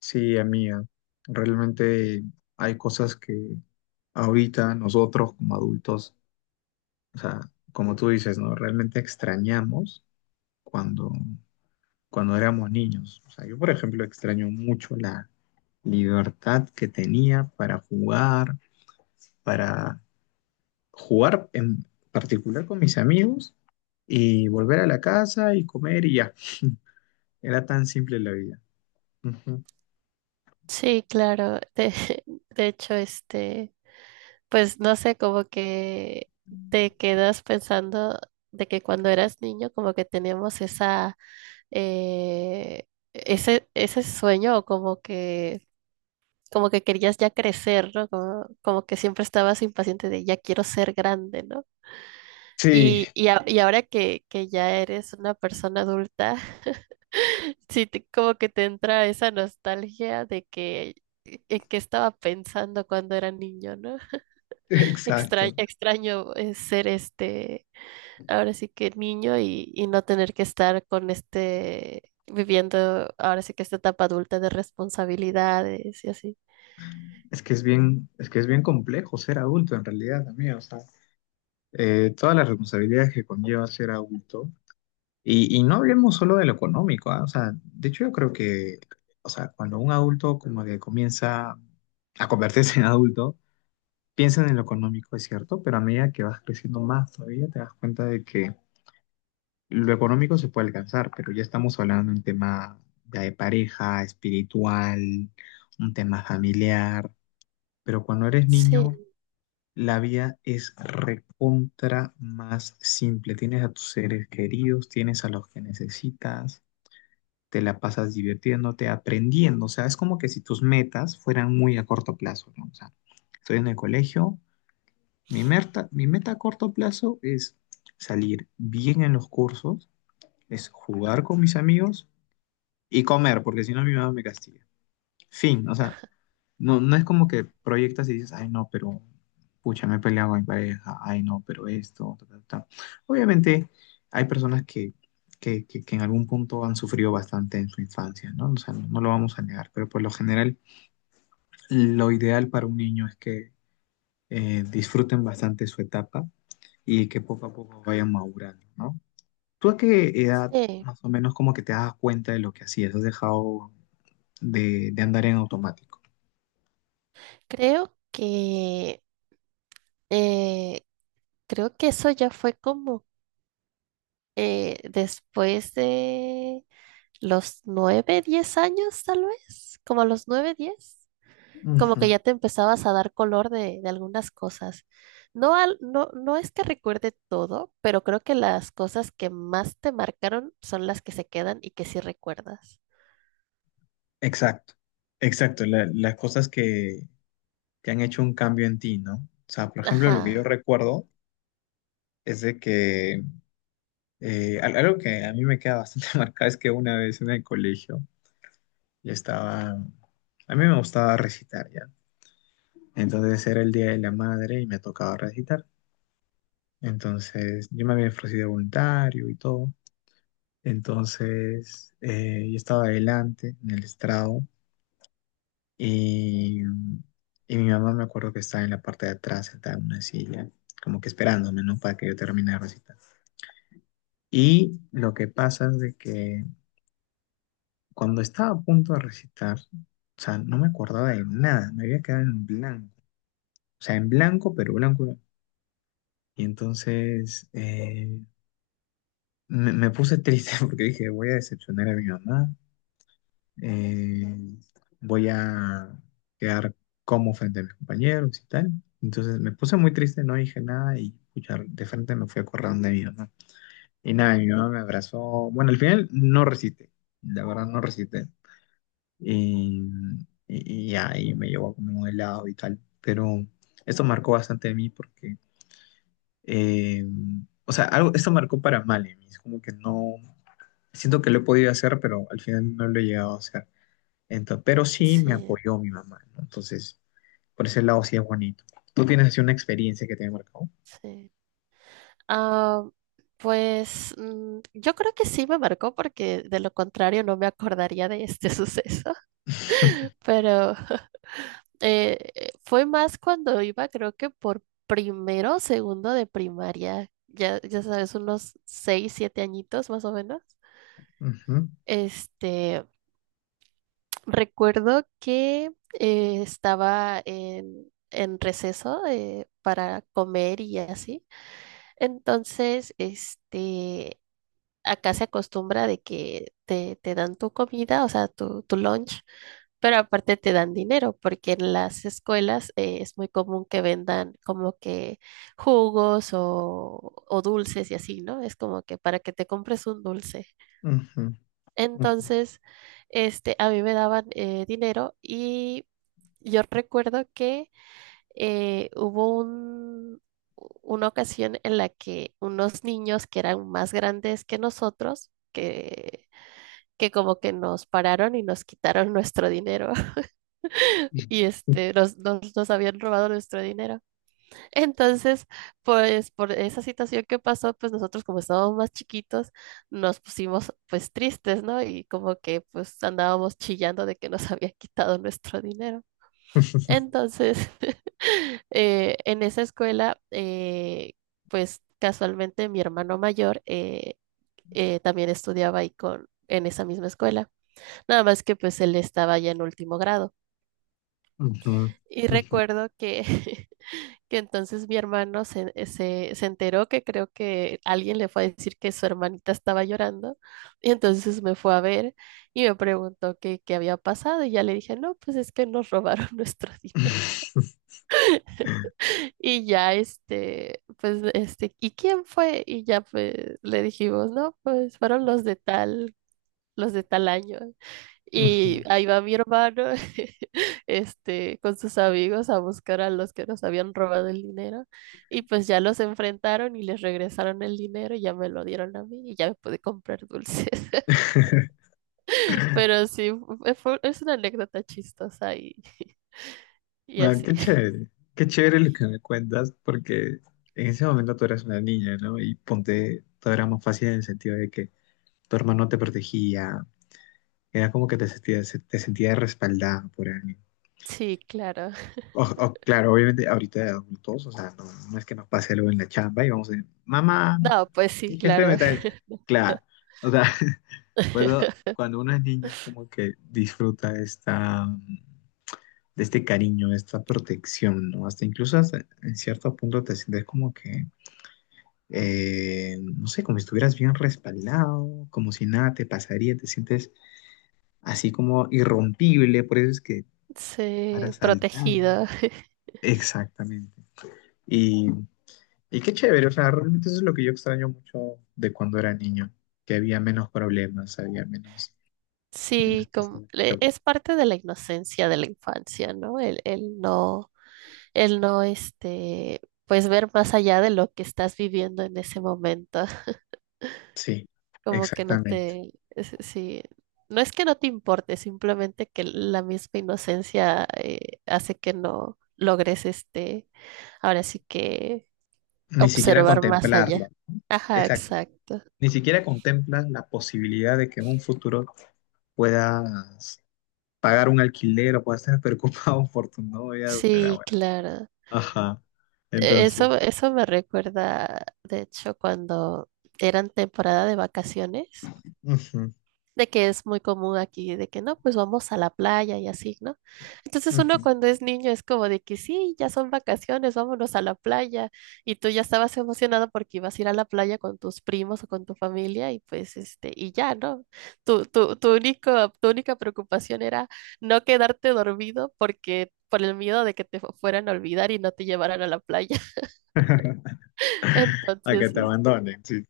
Sí, amiga, realmente hay cosas que ahorita nosotros como adultos, o sea, como tú dices, ¿no? Realmente extrañamos cuando, cuando éramos niños. O sea, yo, por ejemplo, extraño mucho la libertad que tenía para jugar en particular con mis amigos y volver a la casa y comer y ya. Era tan simple la vida. Ujú. Sí, claro. De hecho, pues no sé, como que te quedas pensando de que cuando eras niño, como que teníamos eh, ese sueño, o como que querías ya crecer, ¿no? Como que siempre estabas impaciente de ya quiero ser grande, ¿no? Sí, Y ahora que ya eres una persona adulta, sí, como que te entra esa nostalgia de que en qué estaba pensando cuando era niño, ¿no? Extraño, exacto. extraño eh, ser ahora sí que niño y no tener que estar con viviendo ahora sí que esta etapa adulta de responsabilidades y así. Es que es bien complejo ser adulto en realidad, amigo. O sea, todas las responsabilidades que conlleva ser adulto. Y no hablemos solo de lo económico, ¿ah? O sea, de hecho yo creo que, o sea, cuando un adulto como que comienza a convertirse en adulto, piensan en lo económico, es cierto, pero a medida que vas creciendo más todavía te das cuenta de que lo económico se puede alcanzar, pero ya estamos hablando de un tema ya de pareja, espiritual, un tema familiar, pero cuando eres niño Sí, la vida es recontra más simple. Tienes a tus seres queridos, tienes a los que necesitas, te la pasas divirtiéndote, aprendiendo. O sea, es como que si tus metas fueran muy a corto plazo, ¿no? O sea, estoy en el colegio, mi meta a corto plazo es salir bien en los cursos, es jugar con mis amigos y comer, porque si no mi mamá me castiga. Fin, o sea, no es como que proyectas y dices, ay, no, pero pucha, me he peleado con mi pareja, ay, no, pero esto, ta, ta, ta". Obviamente hay personas que, que en algún punto han sufrido bastante en su infancia, ¿no? O sea, no lo vamos a negar, pero por lo general lo ideal para un niño es que disfruten bastante su etapa y que poco a poco vayan madurando, ¿no? ¿Tú a qué edad sí. más o menos como que te das cuenta de lo que hacías? ¿Has dejado de andar en automático? Creo que, eh, creo que eso ya fue como después de los 9, 10 años, tal vez, como a los 9, 10, como Ujú. que ya te empezabas a dar color de algunas cosas. No, no es que recuerde todo, pero creo que las cosas que más te marcaron son las que se quedan y que sí recuerdas. Exacto, exacto, las cosas que han hecho un cambio en ti, ¿no? O sea, por ejemplo, lo que yo Ajá, recuerdo es de que algo que a mí me queda bastante marcado es que una vez en el colegio yo estaba, a mí me gustaba recitar ya, entonces era el Día de la Madre y me tocaba recitar, entonces yo me había ofrecido voluntario y todo, entonces yo estaba adelante en el estrado, Y, y mi mamá me acuerdo que estaba en la parte de atrás, sentada en una silla, como que esperándome, ¿no? Para que yo termine de recitar. Y lo que pasa es de que cuando estaba a punto de recitar, o sea, no me acordaba de nada, me había quedado en blanco. O sea, en blanco, pero blanco. Blanco. Y entonces me puse triste porque dije, voy a decepcionar a mi mamá, eh, voy a quedar como frente a mis compañeros y tal. Entonces me puse muy triste, no dije nada y pucha, de frente me fui a correr donde mi mamá. Y nada, mi mamá me abrazó. Bueno, al final no resiste, la verdad no resiste. Y, y ahí me llevó a comer un helado y tal. Pero esto marcó bastante de mí porque, eh, o sea, algo, esto marcó para mal en mí. Es como que no, siento que lo he podido hacer, pero al final no lo he llegado a hacer. Entonces, pero sí me sí, apoyó mi mamá, ¿no? Entonces, por ese lado sí es bonito. ¿Tú tienes así una experiencia que te haya marcado? sí. Ah, pues yo creo que sí me marcó porque de lo contrario no me acordaría de este suceso, pero. Fue más cuando iba, creo que por primero o segundo de primaria, ya, ya sabes, unos 6, 7 añitos más o menos. Ujú, Este, recuerdo que estaba en receso para comer y así. Entonces, acá se acostumbra de que te dan tu comida, o sea, tu lunch, pero aparte te dan dinero, porque en las escuelas es muy común que vendan como que jugos o dulces y así, ¿no? Es como que para que te compres un dulce. ujú, ujú, Entonces, a mí me daban dinero y yo recuerdo que hubo una ocasión en la que unos niños que eran más grandes que nosotros, que como que nos pararon y nos quitaron nuestro dinero y nos habían robado nuestro dinero. Entonces, pues por esa situación que pasó, pues nosotros como estábamos más chiquitos, nos pusimos pues tristes, ¿no? Y como que pues andábamos chillando de que nos habían quitado nuestro dinero. Entonces, en esa escuela, pues casualmente mi hermano mayor también estudiaba ahí en esa misma escuela, nada más que pues él estaba ya en último grado. ujú, Y ujú, recuerdo que, que entonces mi hermano se enteró que creo que alguien le fue a decir que su hermanita estaba llorando y entonces me fue a ver y me preguntó qué había pasado y ya le dije, no, pues es que nos robaron nuestro dinero. Y ya, pues, ¿y quién fue? Y ya, pues, le dijimos, no, pues, fueron los de tal año. Y ujú. ahí va mi hermano, con sus amigos a buscar a los que nos habían robado el dinero. Y pues ya los enfrentaron y les regresaron el dinero y ya me lo dieron a mí y ya me pude comprar dulces. Pero sí, es una anécdota chistosa y, y Ah, así. Qué chévere lo que me cuentas, porque en ese momento tú eras una niña, ¿no? Y ponte, todo era más fácil en el sentido de que tu hermano te protegía, era como que te sentías respaldada por alguien. Sí, claro. Claro, obviamente ahorita de adultos, o sea, no, no es que nos pase algo en la chamba y vamos a decir, mamá, No, pues sí, mi jefe me claro. trae. Claro, o sea, cuando, cuando uno es niño es como que disfruta esta, de este cariño, de esta protección, ¿no? Hasta incluso hasta en cierto punto te sientes como que, no sé, como si estuvieras bien respaldado, como si nada te pasaría, te sientes así como irrompible, por eso es que Sí, paras saltando. protegida. Exactamente. Y y qué chévere, o sea, realmente eso es lo que yo extraño mucho de cuando era niño, que había menos problemas, había menos, menos Sí, cosas de que preocupar. es parte de la inocencia de la infancia, ¿no? El no, pues ver más allá de lo que estás viviendo en ese momento, Sí, como que exactamente. Sí, no es que no te importe, simplemente que la misma inocencia hace que no logres, ahora sí que Ni siquiera observar más allá. contemplarlo, ¿no? Ajá, Exacto. exacto. Ni siquiera contemplas la posibilidad de que en un futuro puedas pagar un alquiler o puedas estar preocupado por tu novia tu Sí, abuela. claro. Ajá. e-, Entonces, Eso, eso me recuerda, de hecho, cuando eran temporada de vacaciones, ujú, de que es muy común aquí, de que no, pues vamos a la playa y así, ¿no? Entonces uno ujú. cuando es niño es como de que sí, ya son vacaciones, vámonos a la playa. Y tú ya estabas emocionado porque ibas a ir a la playa con tus primos o con tu familia y pues y ya, ¿no? Tu única preocupación era no quedarte dormido porque por el miedo de que te fueran a olvidar y no te llevaran a la playa. A que Entonces, te abandonen. Sí.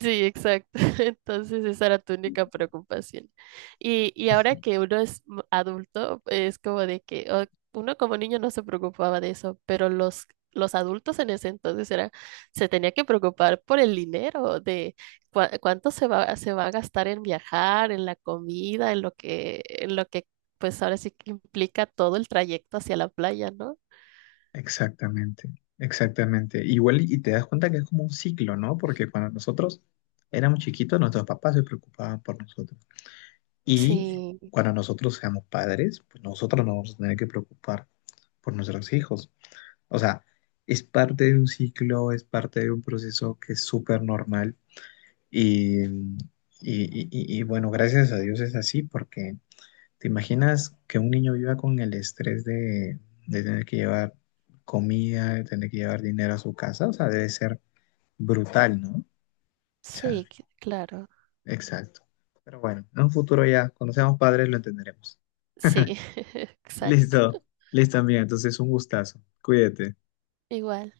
sí, exacto. Entonces esa era tu única preocupación. Y ahora que uno es adulto, es como de que uno como niño no se preocupaba de eso, pero los adultos en ese entonces se tenía que preocupar por el dinero, de cuánto se va a gastar en viajar, en la comida, en lo que, pues ahora sí que implica todo el trayecto hacia la playa, ¿no? Exactamente, exactamente. Igual y te das cuenta que es como un ciclo, ¿no? Porque cuando nosotros éramos chiquitos, nuestros papás se preocupaban por nosotros. Y Sí, cuando nosotros seamos padres, pues nosotros nos vamos a tener que preocupar por nuestros hijos. O sea, es parte de un ciclo, es parte de un proceso que es súper normal. Y, y, y bueno, gracias a Dios es así porque ¿te imaginas que un niño viva con el estrés de tener que llevar comida, de tener que llevar dinero a su casa? O sea, debe ser brutal, ¿no? O sea, sí, claro. exacto. Pero bueno, en un futuro ya, cuando seamos padres, lo entenderemos. Sí, Listo, exacto. listo, amiga. Entonces, un gustazo. Cuídate. Igual.